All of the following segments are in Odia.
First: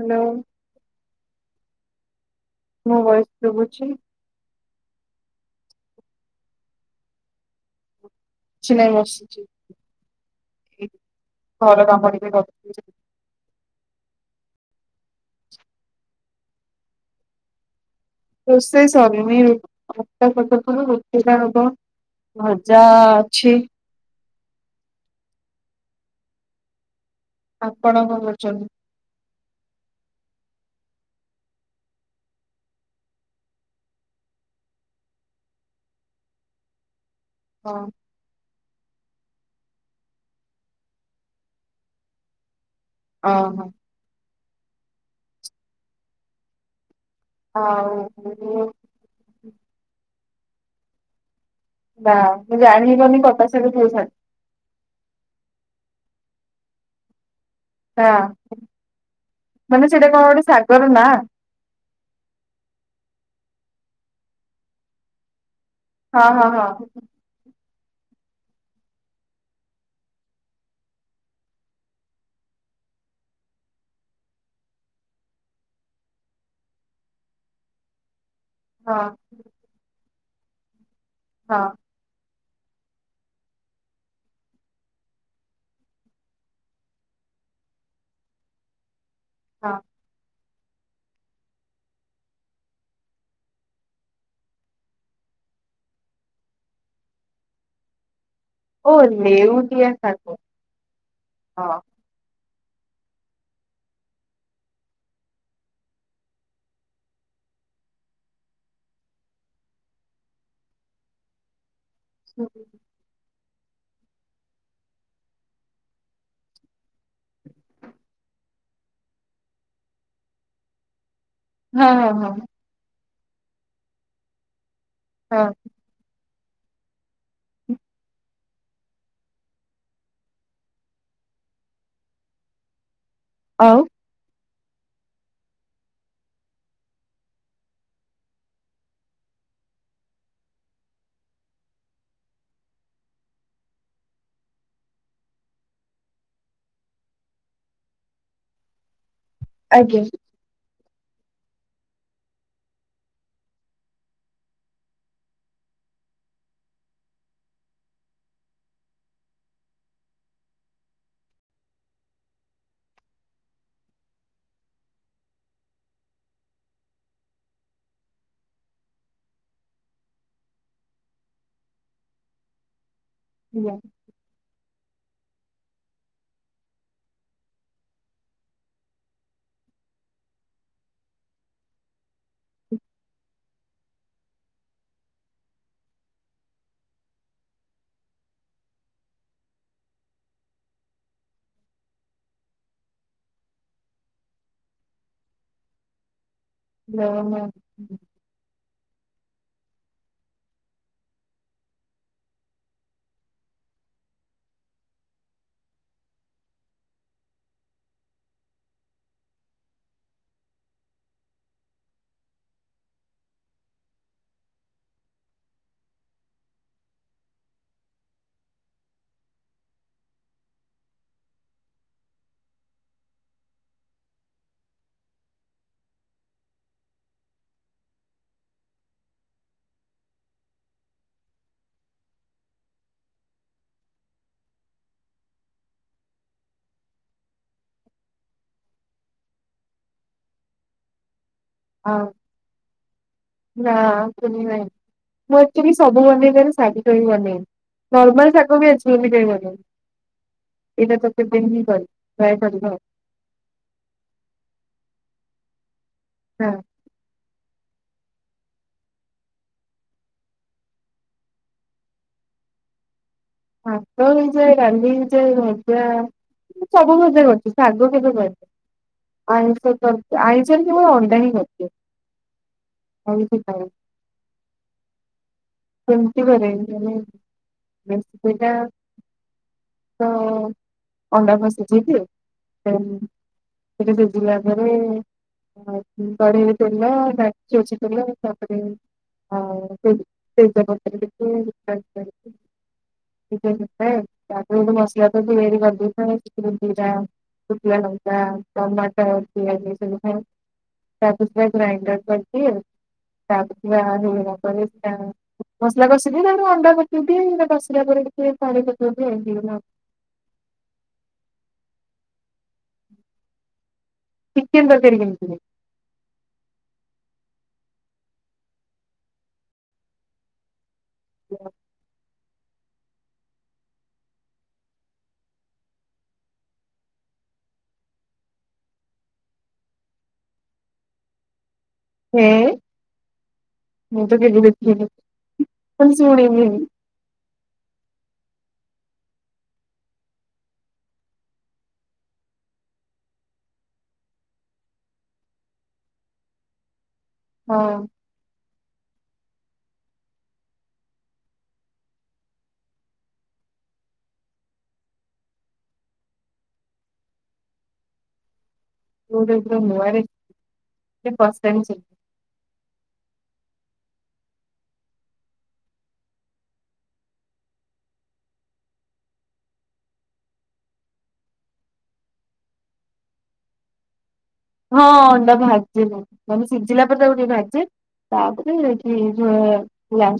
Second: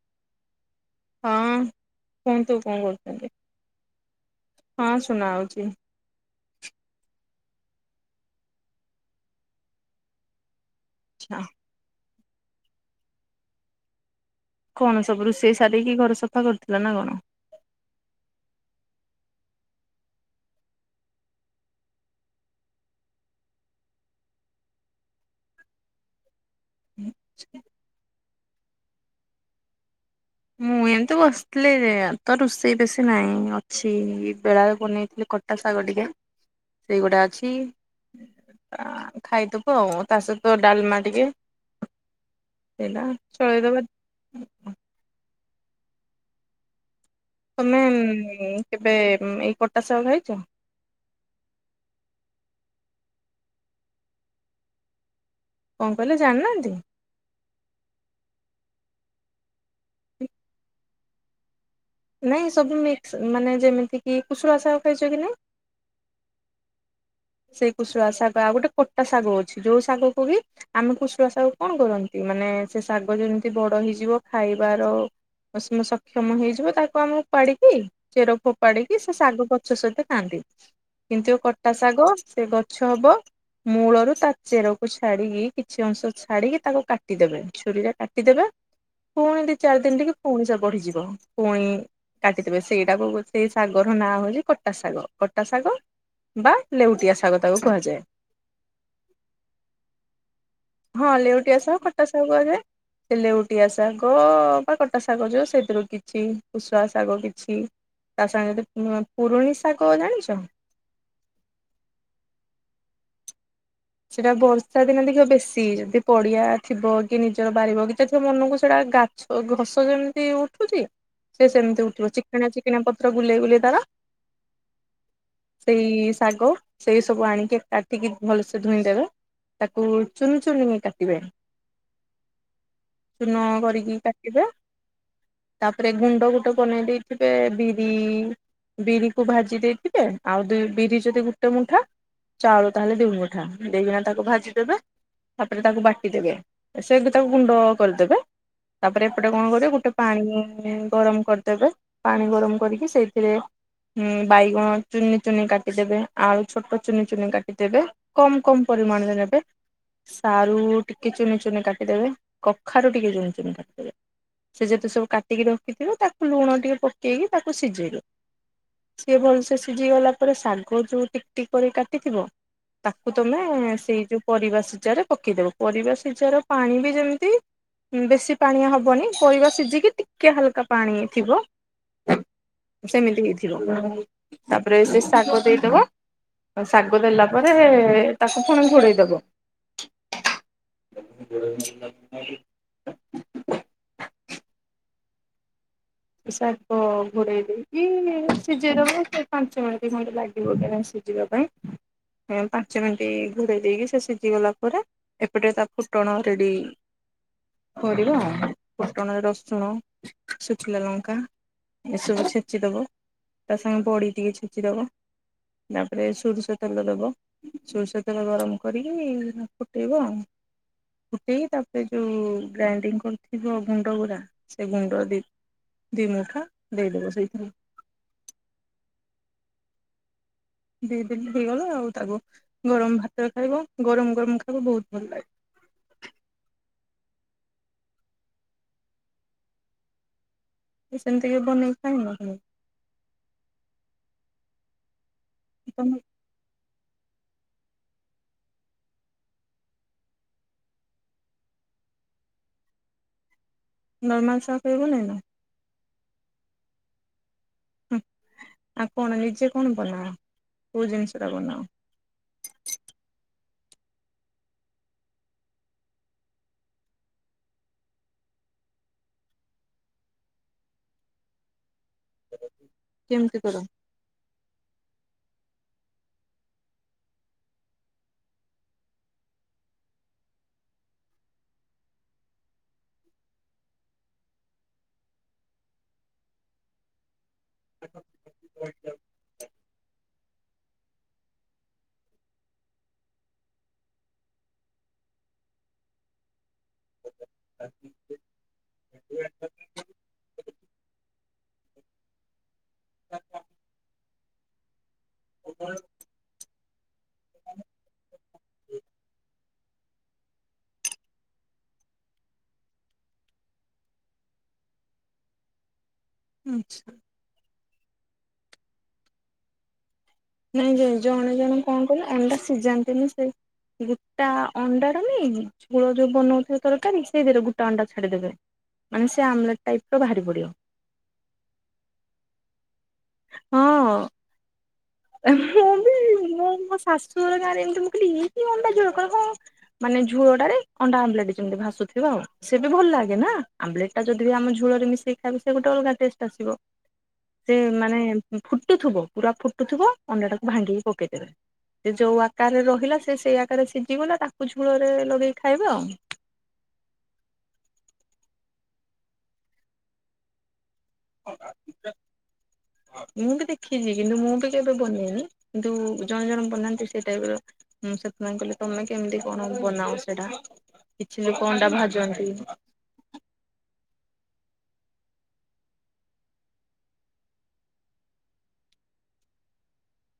ହାଲୋ। ହଁ କୁହନ୍ତୁ କଁ ମୋ ଭଏସ କରୁଛନ୍ତି। ଶୁଭୁଛି ହଁ ସୁୁନା ହଉଚି। କିଛି ନାଇଁ ବସିଛି। ଆଚ୍ଛା। ଘର କାମ ଟିକେ କ କଣ ସବୁ ରୋଷେଇ ସାରିକି ଘର ସଫା କରୁଥିଲା ନା କଣ? ରୋସେଇ ସରିନି ଅଟା ଚକଟୁ ଥିଲି ରୁଟି ହବ। ଭଜା ଅଛି। [inaudible] ଆପଣ କଣ କରୁଛନ୍ତି? ମୁଁ ଏମିତି ବସିଥିଲି ତ ରୁଷେଇ ବେଶୀ ନାହିଁ ଅଛି ବେଳାରେ ବନେଇଥିଲି କ ଶାଗ ଟିକେ ସେଇଗୁଟା ଅଛି। ହଁ ଆ ଖାଇଦବୁ ଆଉ ତା ସହିତ ଡାଲମା ଟିକେ। ଥିଲା ଓହୋ ଚଳେଇଦବା। ତମେ ଆଉ କେବେ ଉଁ ଏଇ କଟା ସାଗ ଖାଇଛ? ନା ମୁଁ ଜାଣିିବାରୁନି କଟା ଶାଗ କି ଶାଗ? କଣ କହିଲେ ଜାଣିନାହାନ୍ତି? ଟା ମାନେ ସେଇଟା କଣ ଗୋଟେ ଶାଗର ନାଁ? ନାଇଁ ସବୁ ମିକ୍ସ ମାନେ ଯେମିତି କି କୁସୁଳା ଶାଗ ଖାଇଛ କି ନାଇଁ? ହଁ ହଁ ହଁ। ସେଇ କୁଶୁଳା ଶାଗ ଆଉ ଗୋଟେ କୋଟା ଶାଗ ଅଛି ଯୋଉ ଶାଗକୁୁ ବି ଆମେ କୁଶୁଳା ଶାଗ କଣ କରନ୍ତି ମାନେ ସେ ଶାଗ ଯେମିତି ବଡ଼ ହେଇଯିବ ଖାଇବାର ସିମ ସକ୍ଷମ ହେଇଯିବ ତାକୁ ଆମକୁ ଉପାଡ଼ିକି ଚେର ଫୋ ପାଡ଼ିକି ହଁ। ସେ ଶାଗ ଗଛ ସହିତ ଖାଆନ୍ତି କିନ୍ତୁ ଏ ହଁ କଟା ଶାଗ ସେ ଗଛ ହବ। ମୂଳରୁ ତା ଚେରକୁ ଛାଡ଼ିକି କିଛି ଅଂଶ ଛାଡ଼ିକି ତାକୁ କାଟିଦେବେ ଛୁରୀରେ କାଟିଦେବେ। ପୁଣି ଦି ହଁ ଚାରି ଦିନ ଟିକେ ପୁଣି ସେ ବଢ଼ିଯିବ। ପୁଇଁ କାଟିଦେବେ ସେଇଟାକୁ ସେଇ ଶାଗର ନାଁ ହଉଛି କଟା ଶାଗ କଟା ଶାଗ ବା ଲେଉଟିଆ ଶାଗ ତାକୁ କୁହାଯାଏ। ଓ ନେଉଟିଆ ଶାଗ। ହଁ ଲେଉଟିଆ ହଁ। ଶାଗ କଟା ଶାଗ କୁହାଯାଏ। ସେ ଲେଉଟିଆ ଶାଗ ବା କଟା ଶାଗ ଯୋଉ ସେଥିରୁ କିଛି କୋଷୋଳ ଶାଗ କିଛି ତା ସାଙ୍ଗେ ଯଦି ପୁରୁଣି ଶାଗ ଜାଣିଛ। [inaudible] ସେଟା ବର୍ଷା ଦିନ ଦେଖିବ ବେଶୀ ଯଦି ପଡିଆ ଥିବ କି ନିଜର ବାରି ବଗିଚା ଥିବ ମନକୁ ସେଇଟା ଗା ସୋ ଘସ ଯେମିତି ଉଠୁଛି ସେ ସେମିତି ହଁ ଉଠିବ ହଁ ହଁ ଚିକେଣା ଚିକେଣା ପତ୍ର ଗୁଲେଇ ଗୋଲେଇ ତାର ହଁ। ସେଇ ଶାଗ ସେଇ ସବୁ ଆଣିକି କାଟିକି ଭଲଶ୍ ଧୋଇଁ ଦେବେ ତାକୁ ଚୁନୁ ଚୁନି କାଟିବେ। ଚୂନ ଆଉ କରିକି କାଟିବ। ତାପରେ ଗୁଣ୍ଡ ଗୋଟେ ବନେଇ ଦେଇଥିବେ ବିରି ବିରି କୁ ଭାଜି ଦେଇଥିବେ ଆଉ ବିରି ଯଦି ଗୋଟେ ମୁଠା ଚାଉଳ ତାହେଲେ ଦିଇ ମୁ ଠା ଦେଇକିନା ତାକୁ ଭାଜିଦେବେ ତାପରେ ତାକୁ ବାଟିଦେବେ ସେ ବିି ତାକୁ ଗୁଣ୍ଡ କରିଦେବେ ତାପରେ ଏପଟେ କଣ କରିବ ଗୋଟେ ଆଜ୍ଞା। ପାଣି ଗରମ କର୍ ଦେବେ ପାଣି ଗରମ କରିକି ସେଇଥିରେ ହୁଁ ବାଇଗଣ ଚୁନି ଚୁନି କାଟିଦେବେ ଆଳୁ ଛୋଟ ଚୁନି ଚୁନି କାଟିଦେବେ। କମ୍ କମ୍ ପରିମାଣରେ ନେବେ। ସାରୁ ଟିକେ ଚୁନି ଚୁନି କାଟିଦେବେ କଖାରୁ ଟିକେ ଚୁନି ଚୁନି କାଟିଦେବେ। ସେ ଯେତେ ସବୁ କାଟିକି ରଖିଥିବ ତାକୁ ଲୁଣ ଟିକେ ପକେଇକି ତାକୁ ସିଜେଇବେ। ସିଏ ଭଲସେ ସିଜି ଗଲା ପରେ ଶାଗ ଯୋଉ ଟିକଟିକ କରି କାଟିଥିବ ତାକୁ ତମେ ସେଇ ଯୋଉ ପରିବା ସିଜାରେ ପକେଇଦବ ପରିବା ସିଜାର ପାଣି ବି ଯେମତି ବେଶି ପାଣିଆ ହବନି ପରିବା ସିଜେକି ଟିକେ ହାଲକା ପାଣି ଥିବ [inaudible] ସେମିତି ହେଇଥିବ ତାପରେ ସେ ଶାଗ ଦେଇଦବ ତ ଶାଗ ଦେଲା ପରେ ତାକୁ ଫୁଣି ଘୋଡ଼େଇଦବ। [inaudible] ଶାଗ ଆଜ୍ଞା। ଘୋଡେଇ ଦେଇକି ସିଝେଇ ଦବ ଚାରି ପାଞ୍ଚ ମିନିଟ୍ ଖଣ୍ତେ ଲାଗିବ ଏରା ସିଜିବା ପାଇଁ। ଏଁ ପାଞ୍ଚ ମିନିଟ୍ ଘୋଡେଇ ଦେଇକି ସେ ସିଜି ଗଲା ପରେ ଏପଟେ ତା ଫୁଟଣ ରେଡି ପଡିବ ଆଉ ଫୁଟଣ ରସୁଣ ଚିଲା ଲଙ୍କା ଏସବୁ ଛେଚିଦବ ତା ସାଙ୍ଗେ ବଡି ଟିକେ ଛେଚିଦବ। ତାପରେ ସୋରିଷ ତେଲ ଦବ। ସୋରିଷ ତେଲ ଗରମ କରିକି ତମେ ଫୁଟେଇବ ଆଉ। ଫୁଟେଇ ତାପରେ ଯୋଉ ଗ୍ରାଇଣ୍ଡିଙ୍ଗ କରିଥିବ ଗୁଣ୍ଡଉରା ସେ ଗୁଣ୍ଡରା ଦେଇ ଦି ମୁଠା ଦେଇଦେବ ସେଇଥିରେ। ସେଇଥିରେ ଟିକେ ହେଇଗଲେ ଆଉ ତାକୁ ଗରମ ଭାତରେ ଖାଇବ ଗରମ ଗରମ ଖାବ ବହୁତ ଭଲ ଲାଗେ। ସେମତି କେବେ ବନେଇ ହଁ ନା ପୁନି ନାଇ। ମୁଁ ଆକଚୁଲି ତମେ? ସବୁ ବନେଇ ପାରେ ଶାଗ କେବେ ବନେଇନି ନର୍ମାଲ ଶାଗ ବି ଆଜି ଏମିତି ବନେଇନି। ଏଇଟା ତତେ [unintelligible] ନର୍ମାଲ ସର୍ଫ ଏଇଭଳିଆ ଟା ଆଉ କଣ ନିଜେ କଣ ବନାଅ କୋଉ ଜିନିଷ ଟା ବନାଅ? ଭାତ ହେଇଯାଏ ଡାଲି ହେଇଯାଏ ଭଜା ମୁଁ ସବୁ ଭଜା କରଚି ଶାଗ କେବେ କରିନି। ଆଇଁଷ କରଚି ଆଇଁଷରେ କେବଳ ଅଣ୍ଢା ହିଁ କରିଚି ଆଉ କେମିତି ବେଶୀ କର? କରେ କେମତି କରେ ମାନେ ବେଶୀ ଟା ତ ଅଣ୍ଡାକୁ ସିଜେଇ ଦିଏ ଡାଲି ଟିକେ ସିଜିଲା ପରେ ଆଉ ପୁଣି କଡେଇରେ ତେଲ ଡ଼ା ସୋରିଷ ତେଲ ତାପରେ ଅ କେ ତେଜପତ୍ର ଟିକେ ରିଫାଇନ ତେଲ [unintelligible] ତାପରେ ଜଉ ମସଲା ତିଆରି କରିଦେଇଥାଏ [unintelligible] ଶୁଖିଲା ଲଙ୍କା ଟମାଟର ପିଆଜ ଏ ସବୁ ପଡେ। ତାକୁ ସ୍ପ୍ରେଟ୍ ଗ୍ରାଇଣ୍ଡର କରିଦିଏ ଆଚ୍ଛା ତାକୁ କିଏ ଆଉ [unintelligible] ମସଲା କଷିବି ତାକୁ ଅଣ୍ଡା ପକେଇବି ହେଟା କସିଲା ପରେ ଟିକେ ପାଣି ପକେଇ ଦିଏ ହେଇଗଲା ଆଉ। ଚିକେନ୍ ତରକାରୀ କେମିତି ହୁଏ? ଆଛା। ନାଇ ନାଇ ଜଣେ ଜଣେ ଙ୍କ କହିଲ ଅଣ୍ଡା ସିଜାନ୍ତିନି ସେ ଗୁଟା ଅଣ୍ଡାଟା ନିଏନି ମୂଳ ଯୋଉ ବନଉଥିବେ ତରକାରୀ ସେଇଥିରେ ଗୁଟା ଅଣ୍ଡା ଛାଡ଼ିଦେବେ। ମାନେ ସେ ଆମ୍ ଲେଟ୍ ଟାଇପ୍ ର ବାହାରି ପଡିବ। ହେଁ ହଁ ମୁଁ ତ କେବେ ଦେଖିନି ମୁଁ ବି ଶୁଣିନି ମୁଁ ବି। [unintelligible] ମୁଁ କହିଲି ଇଏ କି ଅଣ୍ଡା ଝୋଳ କହିଲେ ହଁ। ମାନେ ଝୁଳଟାରେ ଅଣ୍ଡା ଆମଲେଟ ଯେମିତି ଭାୁସୁଥିବ ଆଉ। ସେ ବି ଭଲ ଲାଗେ ନା ଆମଲେଟ୍ ଟା ଯଦି ବି ଆମେ ଝୋଳରେ ମିଶେଇ ଖାଇବୁ ସେ ଗୋଟେ ଅଲଗା ଟେଷ୍ଟ ଆସିବ। ହଁ ସେ ମୁଁ ମାନେ ଫୁଟୁଥିବ ପୁରା ଫୁଟୁଥିବ ଅଣ୍ଡା ଟାକୁ ଭାଙ୍ଗିକି ପକେଇଦେବେ। ସେ ଯୋଉ ଆକାରରେ ରହିଲା ସେ ସେଇ ଆକାରରେ ସିଝିଗଲା ତାକୁ ଝୋଳରେ ଲଗେଇକି ଖାଇବେ ଆଉ। [unintelligible] ନୂଆରେ [unintelligible] ମୁଁ ବି ଦେଖିଛି କିନ୍ତୁ ମୁଁ ବି କେବେ ବନେଇନି କିନ୍ତୁ ଜଣେ ଜଣେ ବନାନ୍ତି ସେ ଟାଇପ୍ ର। ମୁଁ ସେଥିପାଇଁ କହିଲି ତମେ କେମିତି କଣ ବନାଅ ସେଇଟା? କିଛି ଲୋକ ଅଣ୍ଡା ଭାଜନ୍ତି। ହଁ ଅଣ୍ଡା ଭାଜେନା ମାନେ ସିଝିଲା ପରେ ତାକୁ ଟିକେ ଭାଜେ। ତାପରେ ଏଠି ଲା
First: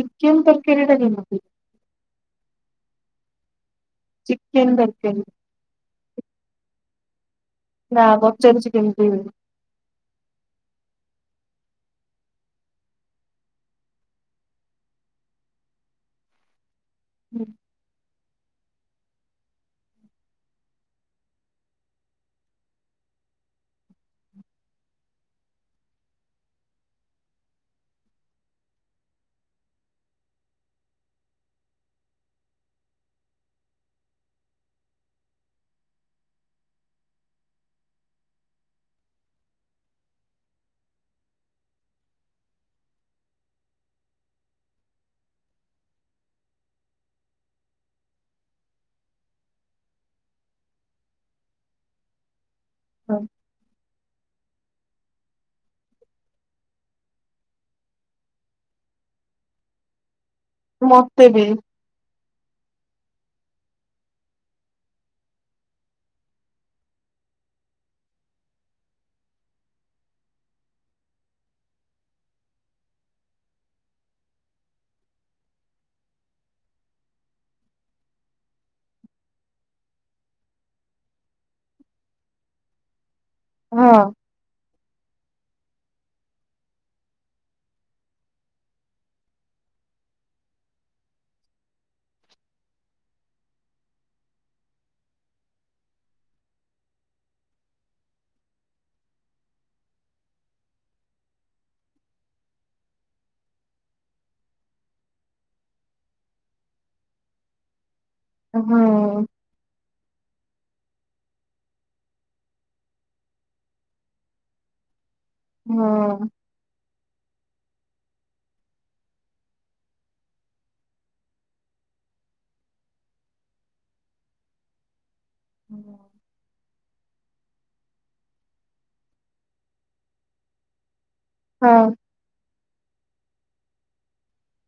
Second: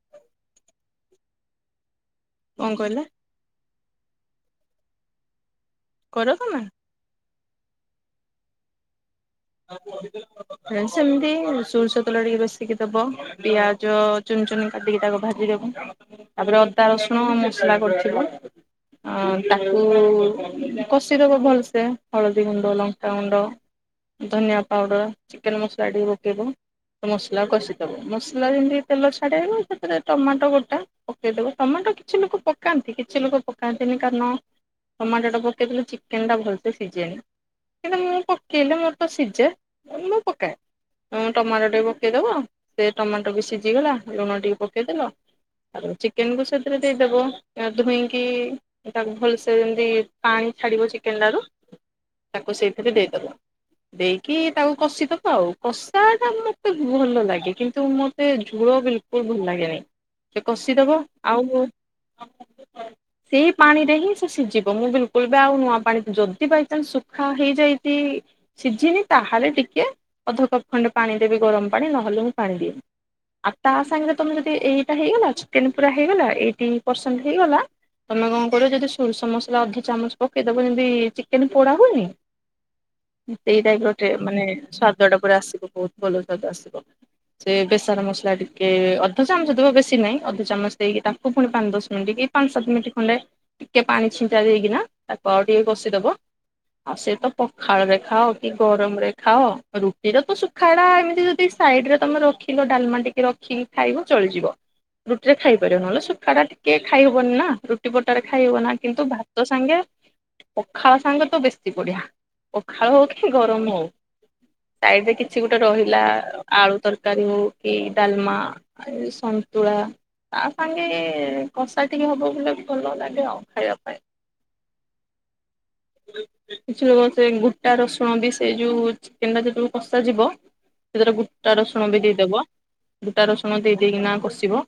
ଚିକେନ ତରକାରୀ ଟା କେମିତି? କଣ କହିଲା? ଚିକେନ୍ ତରକାରୀ। କର ତମେ? ନା ପଚାରୁଛି କେମିତି ସେମିତି ସୋରିଷ ତେଲ ଟିକେ ବେଶିକି ଦବ ପିଆଜ ଚୁନି ଚୁନି କାଟିକି ତାକୁ ଭାଜିଦବୁ ତାପରେ ଅଦା ରସୁଣ ମସଲା କରିଥିବ। ଆଁ ତାକୁ କଷିଦବ ଭଲସେ ହଳଦୀ ଗୁଣ୍ଡ ଲଙ୍କାଗୁଣ୍ଡ ଧନିଆ ପାଉଡ଼ର ଚିକେନ ମସଲା ଟିକେ ପକେଇବ। ମସଲା କଷିଦବ ମସଲା ଯେମିତି ତେଲ ଛାଡିଦବ ସେଥିରେ ଟମାଟୋ ଗୋଟା ପକେଇଦବ ଟମାଟୋ କିଛି ଲୋକ ପକାନ୍ତି କିଛି ଲୋକ ପକାନ୍ତିନି କାରଣ ଟମାଟୋଟା ପକେଇଥିଲୁ ଚିକେନ ଟା ଭଲସେ ସିଝେନି କିନ୍ତୁ ମୁଁ ପକେଇଲେ ମୋର ତ ଶିଝେ ମୁଁ ପକାଏ। ହୁଁ ଟମାଟୋ ଟିକେ ପକେଇଦବ। ସେ ଟମାଟୋ ବି ସିଝିଗଲା। ଲୁଣ ଟିକେ ପକେଇଦେଲ। ଆଉ ଚିକେନକୁୁ ସେଥିରେ ଦେଇଦେବ। ଧୁଇଁକି ତାକୁ ଭଲସେ ଯେମିତି ପାଣି ଛାଡ଼ିବ ଚିକେନଟାରୁ ତାକୁ ସେଇଥିରେ ଦେଇଦବ। ଦେଇକି ତାକୁ କଷିଦବା ଆଉ କଷା ଟା ମତେ ଭଲ ଲାଗେ କିନ୍ତୁ ମତେ ଝୁଳ ବିଲ୍ ଟିକେ ଭଲ ଲାଗେନି। ତ କଷିଦବା ମତେ ବି ଆଉ ସେଇ ପାଣି ରେ ହିଁ ସେ ସିଝିବ ମୁଁ ବିଲକୁଲ ବି ଆଉ ନୂଆ ପାଣି ଯଦି ବାଇଚାନ୍ସ ଶୁଖା ହେଇଯାଇଛି। ସିଝିନି ତାହେଲେ ଟିକେ ଅଧ କପ ଖଣ୍ଡେ ପାଣି ଦେବି ଗରମ ପାଣି ନହେଲେ ମୁଁ ପାଣି ଦିଏନି। ଆଉ ତା ସାଙ୍ଗରେ ତମେ ଯଦି ଏଇଟା ହେଇଗଲା ଚ ଚିକେନ ପୁରା ହେଇଗଲା ଏଇଟି ପରସେଣ୍ଟ ହେଇଗଲା। ତମେ କଣ କରିବ ଯଦି ସୋରିଷ ମସଲା ଅଧ ଚାମଚ ପକେଇଦବ ଯେମିତି ଚିକେନ ପୋଡ଼ା ହଉନି। ସେଇ ଟାଇପର ହଁ ଟେ ମାନେ ସ୍ଵାଦ ଟା ପୁରା ଆସିବ। ବହୁତ ଭଲ ସ୍ଵାଦ ଆସିବ। ସେ ବେସର ମସଲା ଟିକେ ଅଧ ଚାମଚ ଦବ। ବେଶୀ ନାହିଁ ଅଧ ଚାମଚ ଦେଇକି ତାକୁ ପୁଣି ପାଞ୍ଚ ଦଶ ମିନିଟ କି ପାଞ୍ଚ ସାତ ମିନିଟ୍ ଖଣ୍ଡେ ଟିକେ ପାଣି ଛିଞ୍ଚାଡି ଦେଇକିନା ତାକୁ ଆଉ ଟିକେ କଷିଦବ। ଆଉ ସେ ତ ପଖାଳରେ ଖାଅ କି ଗରମ ରେ ଖାଅ ରୁଟିରେ ତ ଶୁଖାଡା ଏମତି ଯଦି ସାଇଡ ରେ ତମେ ରଖିଲ ଡାଲମା ଟିକେ ର ରଖିକି ଖାଇକ ଚଳିଯିବ ରୁଟି ରେ ଖାଇ ପାରିବ ନହେଲେ ଶୁଖା ଟା ଟିକେ ଖାଇହବନି ନା ରୁ ରୁଟି ପରଟାରେ ଖାଇ ହବ ହଁ ନା କିନ୍ତୁ ହଁ। ଭାତ ସାଙ୍ଗେ ପଖାଳ ସାଙ୍ଗେ ତ ବେଶୀ ବଢିଆ। ପଖାଳ ହଉ କି ଗରମ ହଉ ସାଇଡରେ କିଛି ଗୋଟେ ରହିଲା। ଆଳୁ ତରକାରୀ ହୋଉ କି ଡାଲମା ସନ୍ତୁଳା। ତା ସାଙ୍ଗେ କଷା ଟିକେ ହବ ବୋଲେ ଭଲ ଲାଗେ ଆଉ ଖାଇବା ପାଇଁ ହୁଁ କିଛି [unintelligible] ସେ ଗୁଟା ରସୁଣ ବି ସେ ଯୋଉ ଚେକେନ ଟା ଯେତେବେଳେ କଷାଯିବ ସେଥିରେ ଗୁଟା ରସୁଣ ହଁ ବି ଦେଇଦବ ଗୁଟା ରସୁଣ ଦେଇ ଦେଇକିନା କଷିବ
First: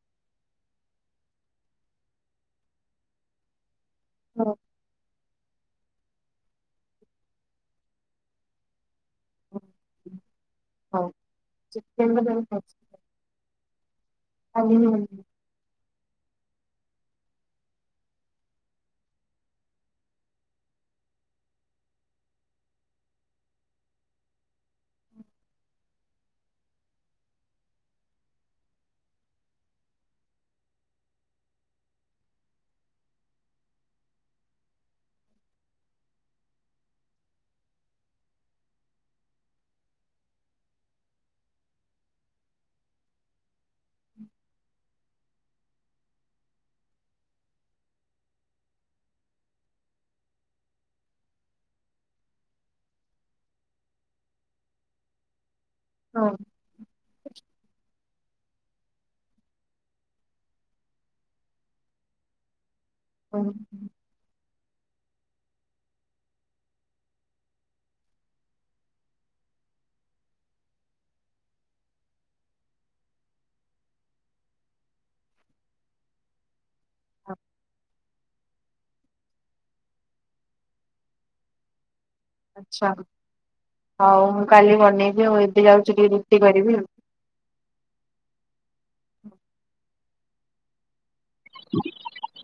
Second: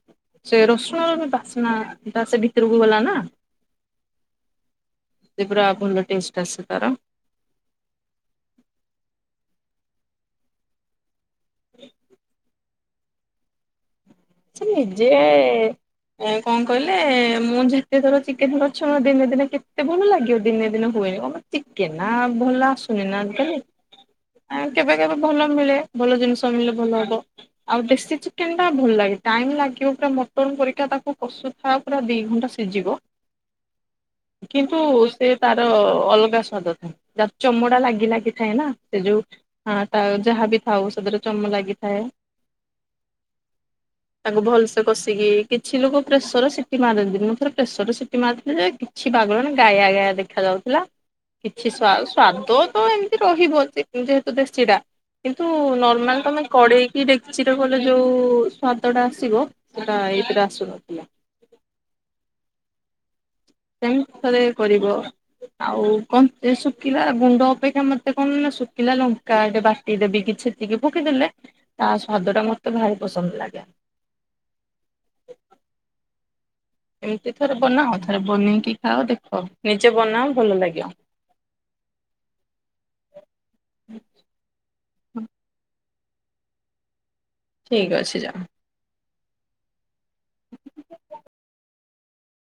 ସେ ରସୁଣର ବାସ୍ନା ତା ସେ ଭିତରକୁ ଗଲା ନା ହଁ ସେ ପୁରା ଭଲ ଟେଷ୍ଟ ଆସେ ତାର ହଉ ଚିକେନ ସେ ନିଜେ ଏ କଣ କହିଲେ ମୁଁ ଯେତେଥର ଚିକେନ କରିଛି ମ ଦିନେ ଦିନେ କେତେ ଭଲ ଲାଗେ ଦିନେ ଦିନେ ହୁଏନି କଣ ପାଇଁ ଚିକେକେ ନା ଭଲ ଆସୁନି ନା ଆଜି କାଲି ଆ କେବେ କେବେ ଭଲ ମିଳେ ଭଲ ଜିନିଷ ମିିଳିଲେ ଭଲ ହବ ଆଉ ଦେଶୀ ଚିକେନ ଟା ଭଲ ଲାଗେ ଟାଇମ ଲାଗିବ ପୁରା ମଟନ ପରିକା ତାକୁ କଷୁଥା ପୁରା ଦି ଘଣ୍ଟା ସିଝିବ କିନ୍ତୁ ସେ ତାର ଅଲଗା ସ୍ୱାଦ ଥାଏ ଯା ଚମଡା ଲାଗି ଲାଗିଥାଏ ନା ସେ ଯୋଉ ହଁ ତା ଯାହାବି ଥାଉ ସେଥିରେ ଚମ ଲାଗିଥାଏ। ତାକୁ ଭଲସେ କଷିକି କିଛି ଲୋକ ପ୍ରେସର ସିଟି ମାରିନ୍ତିନି ପ୍ରେସର ସିଟି ମାରିଥିଲି ଯେ କିଛି ବାଗ ଲାଗିଲାଣି ଗାଇଆଦେଖା ଯାଉଥିଲା କିଛି ସ୍ୱା ସ୍ଵାଦ ତ ଏମିତି ରହିବ ଯେହେତୁ ଦେଶୀ ଟା କିନ୍ତୁ ନ ନର୍ମାଲ ତମେ କଡେଇକି ଡେ଼କଚିରେ କଲେ ଯୋଉ ସ୍ୱା ଦଟା ଆସିବ ସେଟା ଏଇଥିରେ ଆସୁନଥିଲା ହଁ ସେମିତି ଥରେ କରିବ। ଆଉ କ ଶୁଖିଲା ଗୁଣ୍ଡ ଅପେକ୍ଷା ମତେ କଣ ନା ଶୁଖିଲା ଲଙ୍କା ଏଟେ ବା ଟି ଦେଵି କିିଛି ଛେଚିକି ପକେଇଦେଲେ ତା ସ୍ଵାଦ ଟା ମତେ ଭାରି ପସନ୍ଦ ଲାଗେ ଏମିତି ଥରେ ବନାଅ ଥରେ ବନେଇକି ଖାଅ ଦେଖ ନିଜେ ବନାଅ ଭଲ ଲାଗିବ ଆଚ୍ଛା ହଉ ମୁଁ କାଲି ବନେଇବି ଆଉ ଏବେ ଯାଉଛି ଟିକେ ରୁଟି କରିବି ଆଉ ଠିକ୍ ଅଛି ଯାଅ [inaudible] [inaudible]